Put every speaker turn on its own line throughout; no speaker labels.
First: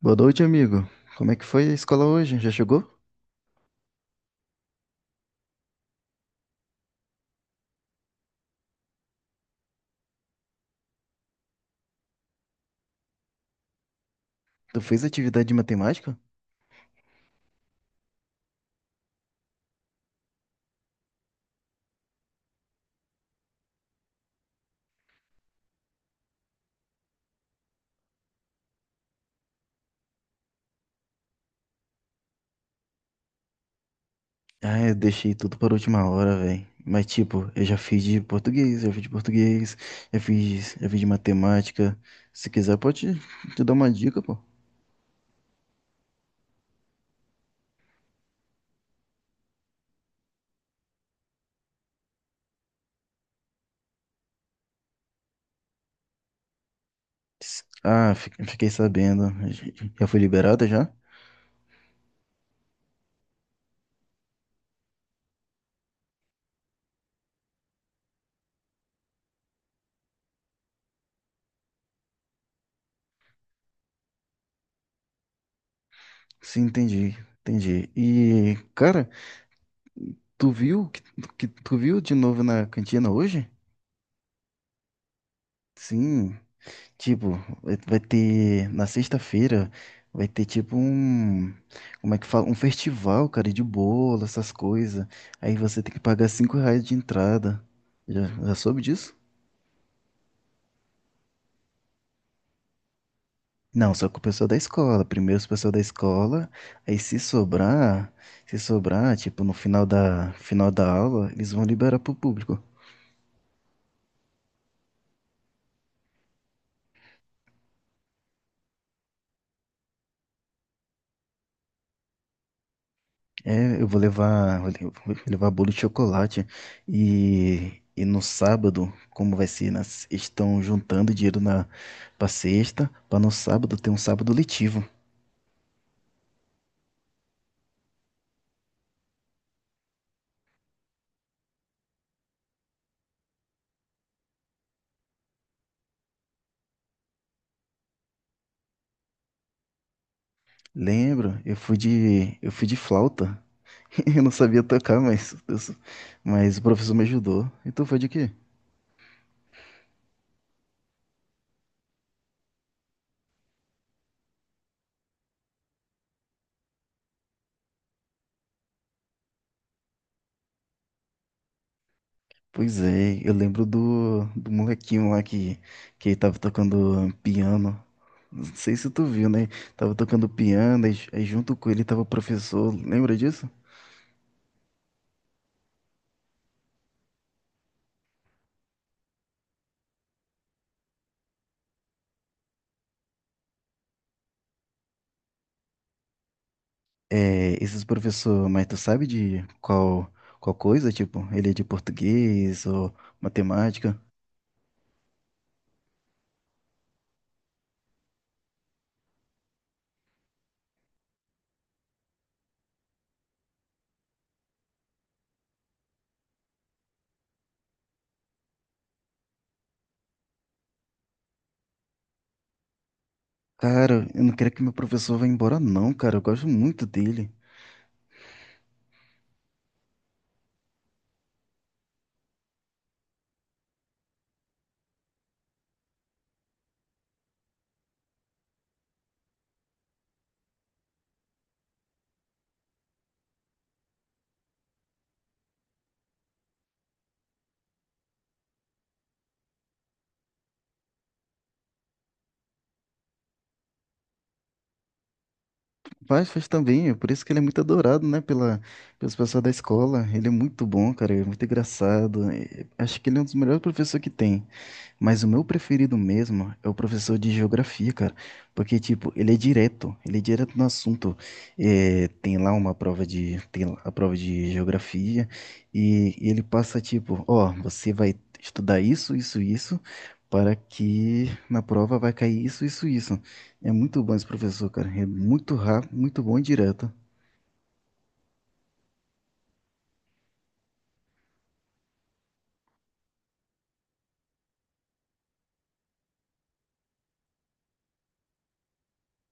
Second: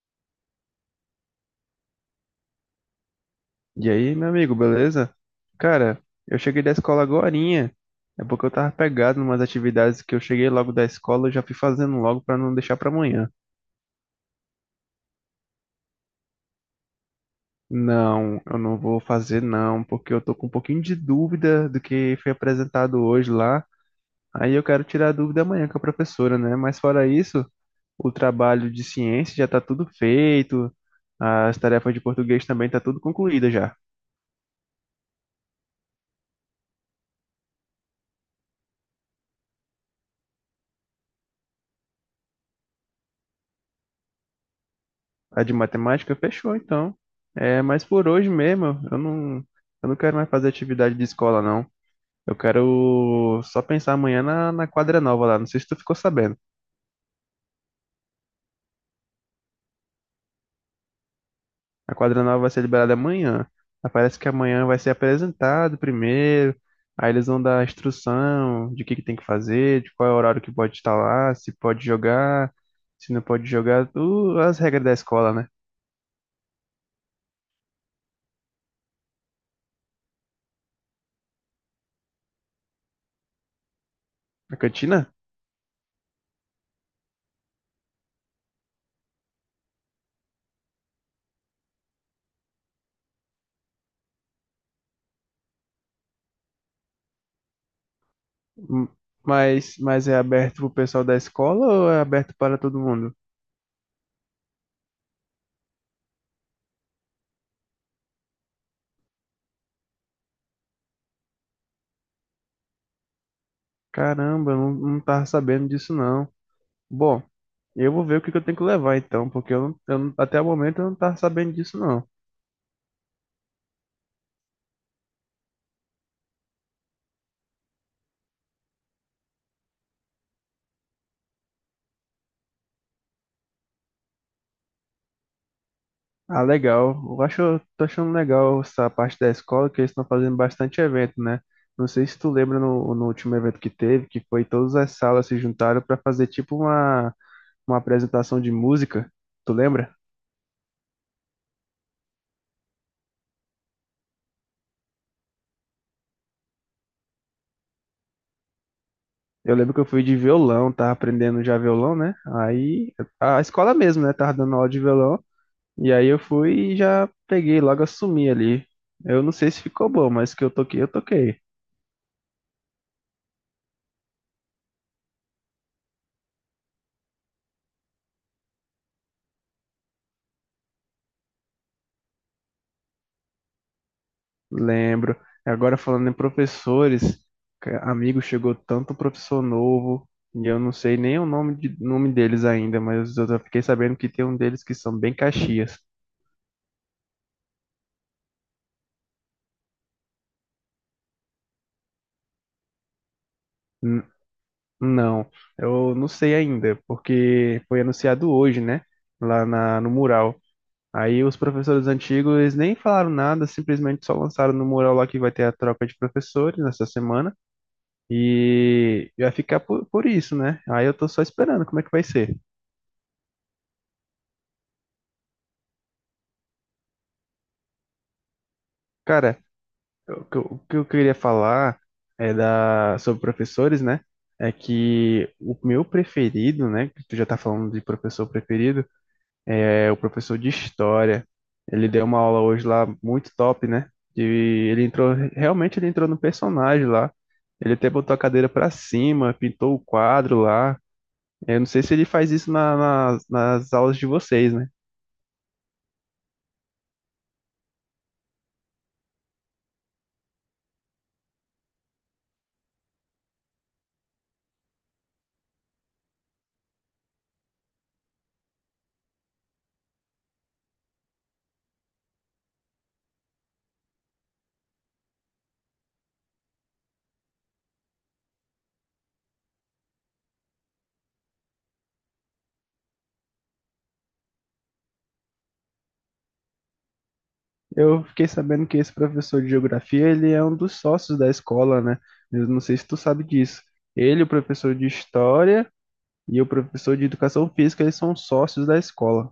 Boa noite, amigo. Como é que foi a escola hoje? Já chegou?
E aí, meu amigo, beleza? Cara, eu cheguei da escola agorinha. É porque eu tava pegado numas atividades que eu cheguei logo da escola, eu já fui fazendo logo pra não deixar pra amanhã.
Tu fez atividade de matemática?
Não, eu não vou fazer não, porque eu tô com um pouquinho de dúvida do que foi apresentado hoje lá. Aí eu quero tirar a dúvida amanhã com a professora, né? Mas fora isso, o trabalho de ciência já tá tudo feito, as tarefas de português também tá tudo concluída já.
Ah, eu deixei tudo para a última hora, velho. Mas tipo, eu já fiz de português, já fiz de matemática. Se quiser, pode te dar uma dica, pô.
A de matemática fechou, então. É, mas por hoje mesmo, eu não quero mais fazer atividade de escola, não. Eu quero só pensar amanhã na quadra nova lá. Não sei se tu ficou sabendo.
Ah, fiquei sabendo. Já foi liberada já?
A quadra nova vai ser liberada amanhã. Mas parece que amanhã vai ser apresentado primeiro. Aí eles vão dar a instrução de o que que tem que fazer, de qual é o horário que pode estar lá, se pode jogar, se não pode jogar, tu, as regras da escola, né?
Sim, entendi. E, cara, tu viu que, que tu viu de novo na cantina hoje?
A cantina?
Sim. Tipo, vai ter na sexta-feira vai ter tipo um, como é que fala? Um festival, cara, de bolo, essas coisas. Aí você tem que pagar 5 reais de entrada. Já soube
M-
disso?
mas é aberto pro pessoal da escola ou é aberto para todo mundo?
Não, só com o pessoal da escola. Primeiro os pessoal da escola, aí se sobrar, tipo, no final da aula, eles vão liberar pro público.
Caramba, eu não, não tava sabendo disso não. Bom, eu vou ver o que que eu tenho que levar então, porque eu não- até o momento eu não tava sabendo disso não.
É, eu vou levar, vou levar bolo de chocolate e no sábado, como vai ser, na se- estão juntando dinheiro na para sexta, para no sábado ter um sábado letivo.
Ah, legal. Eu acho, eu tô achando legal essa parte da escola, que eles estão fazendo bastante evento, né? Não sei se tu lembra no último evento que teve, que foi todas as salas se juntaram para fazer tipo uma apresentação de música. Tu lembra?
Lembro, eu fui de flauta. Eu não sabia tocar, mas o professor me ajudou. Então foi de quê?
Eu lembro que eu fui de violão, tava aprendendo já violão, né? Aí a escola mesmo, né? Tava dando aula de violão. E aí eu fui e já peguei, logo assumi ali. Eu não sei se ficou bom, mas que eu toquei, eu toquei.
Pois é, eu lembro do molequinho lá que tava tocando piano. Não sei se tu viu, né? Tava tocando piano, aí junto com ele tava o professor, lembra disso?
Lembro. Agora falando em professores, amigo, chegou tanto professor novo, e eu não sei nem o nome, nome deles ainda, mas eu já fiquei sabendo que tem um deles que são bem Caxias.
É, esses professor, mas tu sabe de qual, qual coisa? Tipo, ele é de português ou matemática?
N- não, eu não sei ainda, porque foi anunciado hoje, né? No mural. Aí os professores antigos eles nem falaram nada, simplesmente só lançaram no mural lá que vai ter a troca de professores nessa semana e vai ficar por isso, né? Aí eu tô só esperando como é que vai ser.
Cara, eu não quero que meu professor vá embora, não, cara. Eu gosto muito dele.
Cara, o que eu queria falar é da sobre professores, né? É que o meu preferido, né? Que tu já tá falando de professor preferido, é, o professor de história. Ele deu uma aula hoje lá muito top, né? E ele entrou, realmente ele entrou no personagem lá. Ele até botou a cadeira para cima, pintou o quadro lá. Eu não sei se ele faz isso nas aulas de vocês, né?
Faz, faz também, é por isso que ele é muito adorado, né? Pelas pessoas da escola. Ele é muito bom, cara. Ele é muito engraçado. Acho que ele é um dos melhores professores que tem. Mas o meu preferido mesmo é o professor de geografia, cara. Porque, tipo, ele é direto no assunto. É, tem lá a prova de geografia e, ele passa, tipo, ó, você vai estudar isso, isso, isso, para que na prova vai cair isso, isso, isso. É muito bom esse professor, cara. É muito rápido, muito bom e direto.
Eu fiquei sabendo que esse professor de geografia, ele é um dos sócios da escola, né? Eu não sei se tu sabe disso. Ele, o professor de história e o professor de educação física, eles são sócios da escola.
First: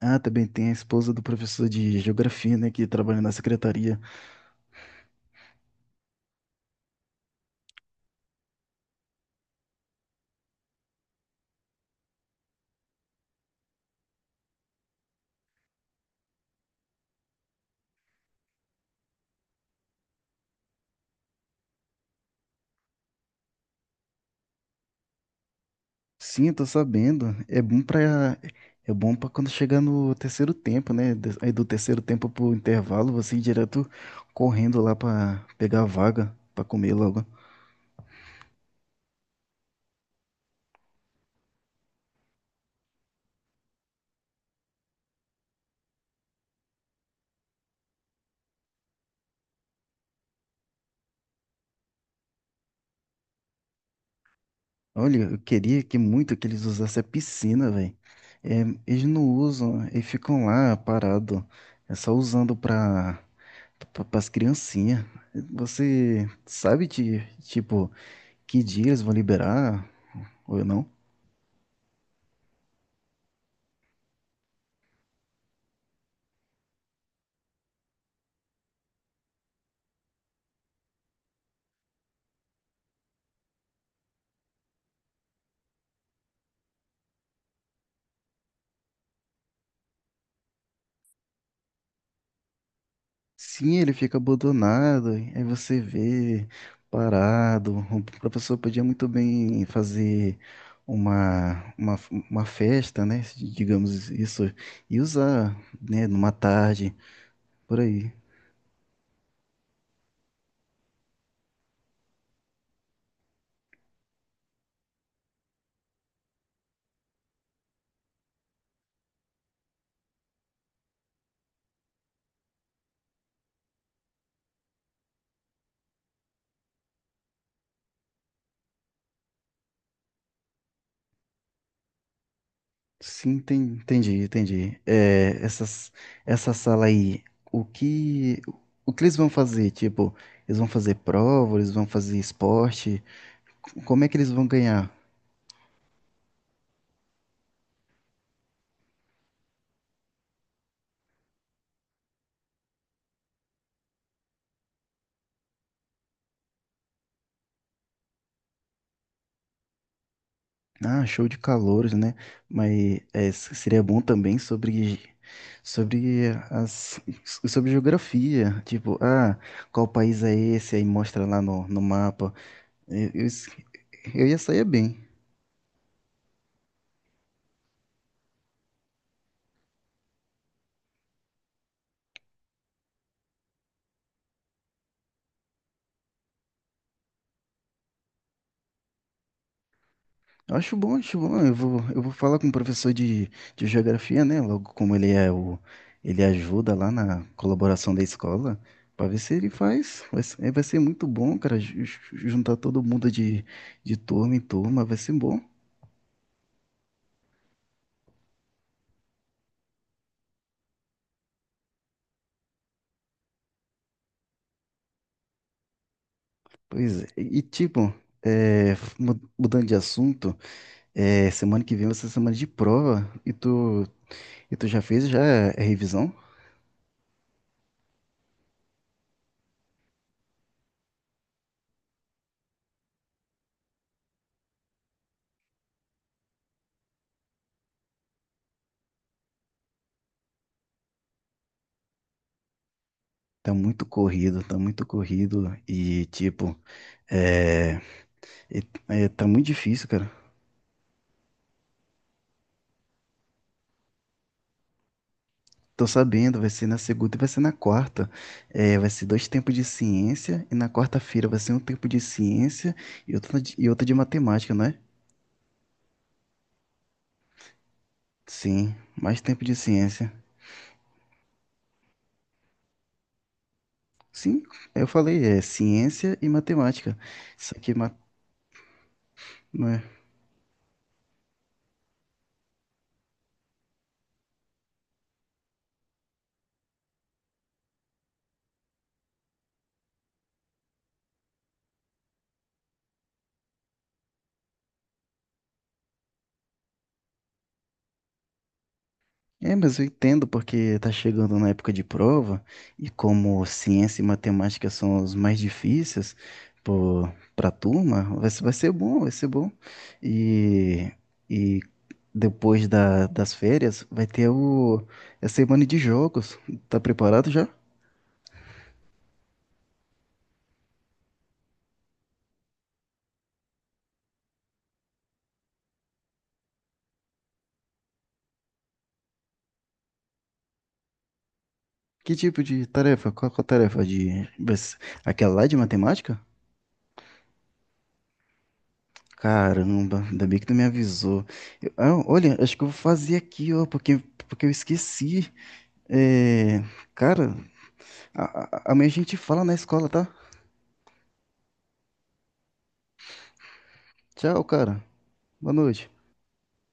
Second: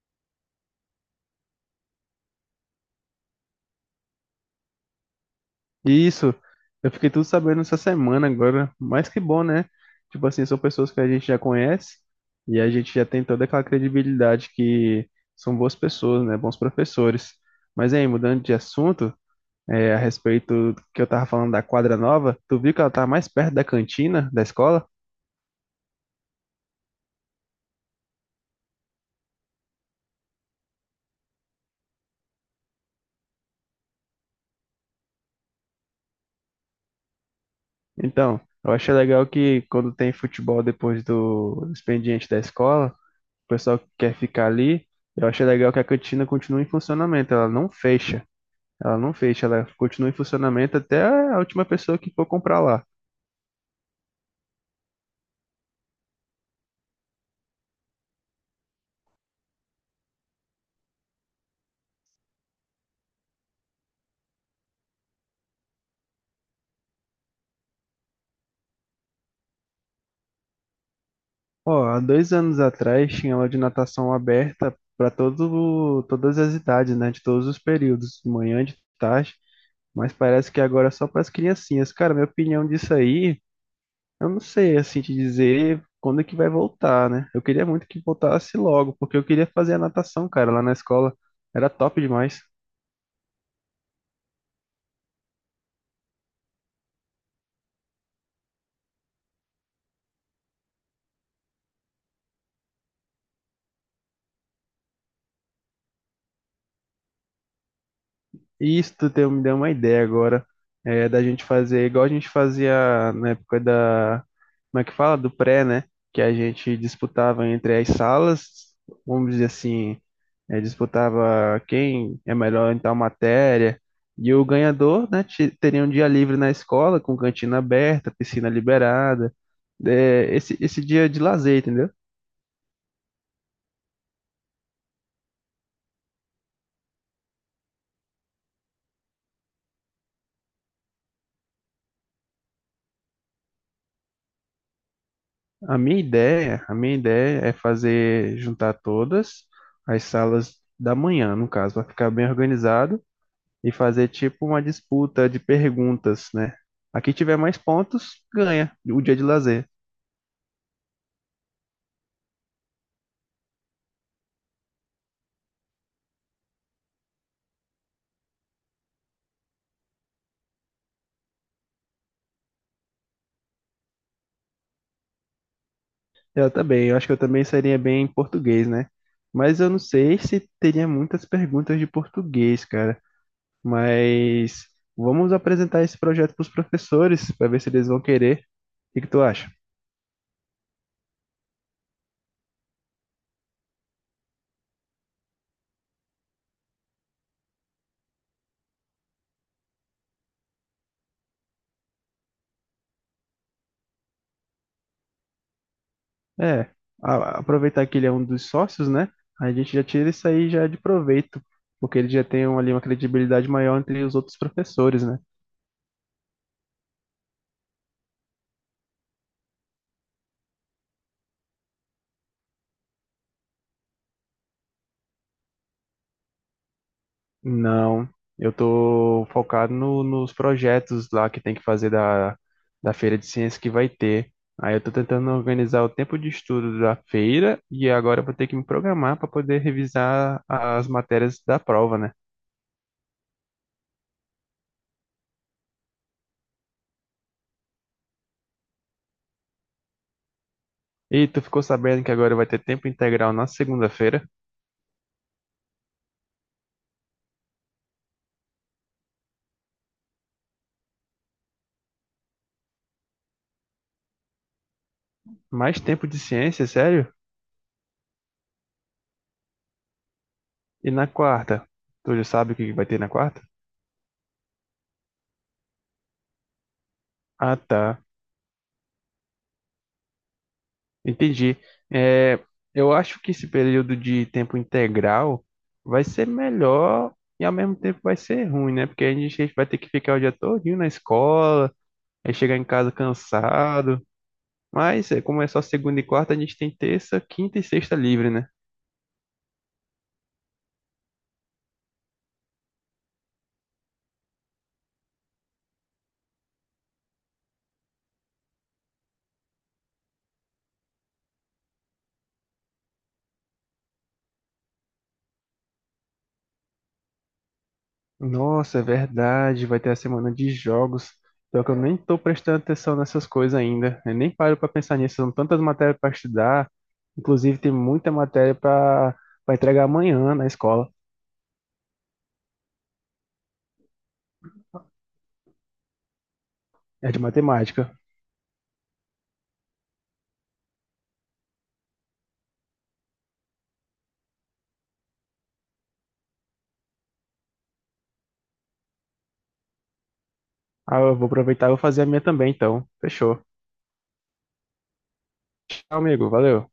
Ah, também tem a esposa do professor de geografia, né, que trabalha na secretaria.
Isso, eu fiquei tudo sabendo essa semana agora, mas que bom, né? Tipo assim, são pessoas que a gente já conhece e a gente já tem toda aquela credibilidade que são boas pessoas, né? Bons professores. Mas aí, mudando de assunto, é, a respeito do que eu tava falando da quadra nova, tu viu que ela tá mais perto da cantina da escola?
Sim, eu tô sabendo. É bom pra é bom para quando chegar no terceiro tempo, né? Aí do terceiro tempo pro intervalo, você ir direto correndo lá pra pegar a vaga pra comer logo.
Então, eu achei legal que quando tem futebol depois do expediente da escola, o pessoal que quer ficar ali, eu achei legal que a cantina continua em funcionamento, ela não fecha. Ela não fecha, ela continua em funcionamento até a última pessoa que for comprar lá.
Olha, eu queria que muito que eles usassem a piscina, velho. É, eles não usam, eles ficam lá parado. É só usando pra para as criancinhas. Você sabe de tipo que dia eles vão liberar ou não?
Ó, há dois anos atrás tinha aula de natação aberta para todas as idades, né? De todos os períodos, de manhã, de tarde, mas parece que agora é só para as criancinhas. Cara, minha opinião disso aí, eu não sei assim te dizer quando é que vai voltar, né? Eu queria muito que voltasse logo, porque eu queria fazer a natação, cara, lá na escola. Era top demais.
Sim, ele fica abandonado, aí você vê parado. O professor podia muito bem fazer uma, uma, uma festa, né? Digamos isso, e usar, né? Numa tarde, por aí.
E me deu uma ideia agora, é, da gente fazer igual a gente fazia na época da, como é que fala? Do pré, né? Que a gente disputava entre as salas, vamos dizer assim, é, disputava quem é melhor em tal matéria, e o ganhador, né, teria um dia livre na escola, com cantina aberta, piscina liberada, é, esse dia de lazer, entendeu?
Sim, entendi, entendi. É, essa sala aí, o que, o que eles vão fazer? Tipo, eles vão fazer prova, eles vão fazer esporte? Como é que eles vão ganhar?
A minha ideia é fazer juntar todas as salas da manhã, no caso, para ficar bem organizado e fazer tipo uma disputa de perguntas, né? A que tiver mais pontos ganha o dia de lazer.
Ah, show de calouros, né? Seria bom também sobre as, sobre geografia, tipo, ah, qual país é esse? Aí mostra lá no mapa. Eu, eu, s- eu ia sair bem.
Eu também, eu acho que eu também seria bem em português, né? Mas eu não sei se teria muitas perguntas de português, cara. Mas vamos apresentar esse projeto para os professores para ver se eles vão querer. O que que tu acha?
Eu acho bom, acho bom. Eu vou falar com o professor de geografia, né? Logo como ele ajuda lá na colaboração da escola, para ver se ele faz. Vai ser muito bom, cara, juntar todo mundo de turma em turma, vai ser bom.
É, aproveitar que ele é um dos sócios, né? A gente já tira isso aí já de proveito, porque ele já tem ali uma credibilidade maior entre os outros professores, né?
Pois é, e tipo, é, mudando de assunto, é, semana que vem vai ser semana de prova e tu já fez já a revisão?
Não, eu tô focado nos projetos lá que tem que fazer da, da feira de ciência que vai ter. Aí eu tô tentando organizar o tempo de estudo da feira e agora eu vou ter que me programar para poder revisar as matérias da prova, né?
Tá muito corrido e tipo, é, e- é, tá muito difícil, cara.
E tu ficou sabendo que agora vai ter tempo integral na segunda-feira?
Tô sabendo, vai ser na segunda e vai ser na quarta. É, vai ser dois tempos de ciência e na quarta-feira vai ser um tempo de ciência e outra e outra de matemática, não é?
Mais tempo de ciência, sério?
Sim, mais tempo de ciência.
E na quarta? Tu já sabe o que vai ter na quarta?
Sim, eu falei, é ciência e matemática. Só
Ah,
que ma-
tá.
ma-
Entendi. É, eu acho que esse período de tempo integral vai ser melhor e ao mesmo tempo vai ser ruim, né? Porque a gente vai ter que ficar o dia todinho na escola, aí chegar em casa cansado. Mas é, como é só segunda e quarta, a gente tem terça, quinta e sexta livre, né?
É, mas eu entendo porque tá chegando na época de prova e como ciência e matemática são os mais difíceis pro- pra turma, vai ser bom, vai ser bom. E, e depois das férias vai ter a semana de jogos. Tá preparado já?
Nossa, é verdade, vai ter a semana de jogos. Só que eu nem tô prestando atenção nessas coisas ainda. Eu nem paro pra pensar nisso. São tantas matérias pra estudar. Inclusive, tem muita matéria pra para entregar amanhã na escola.
Que tipo de tarefa? Qual, qual a tarefa de, vai ser aquela lá de matemática?
É de matemática.
Caramba, ainda bem que tu me avisou. Ah, olha, acho que eu vou fazer aqui, ó, porque, porque eu esqueci. É, cara, amanhã a gente fala na escola, tá?
Ah, eu vou aproveitar e vou fazer a minha também, então. Fechou.
Tchau, cara. Boa noite.
Tchau, amigo. Valeu.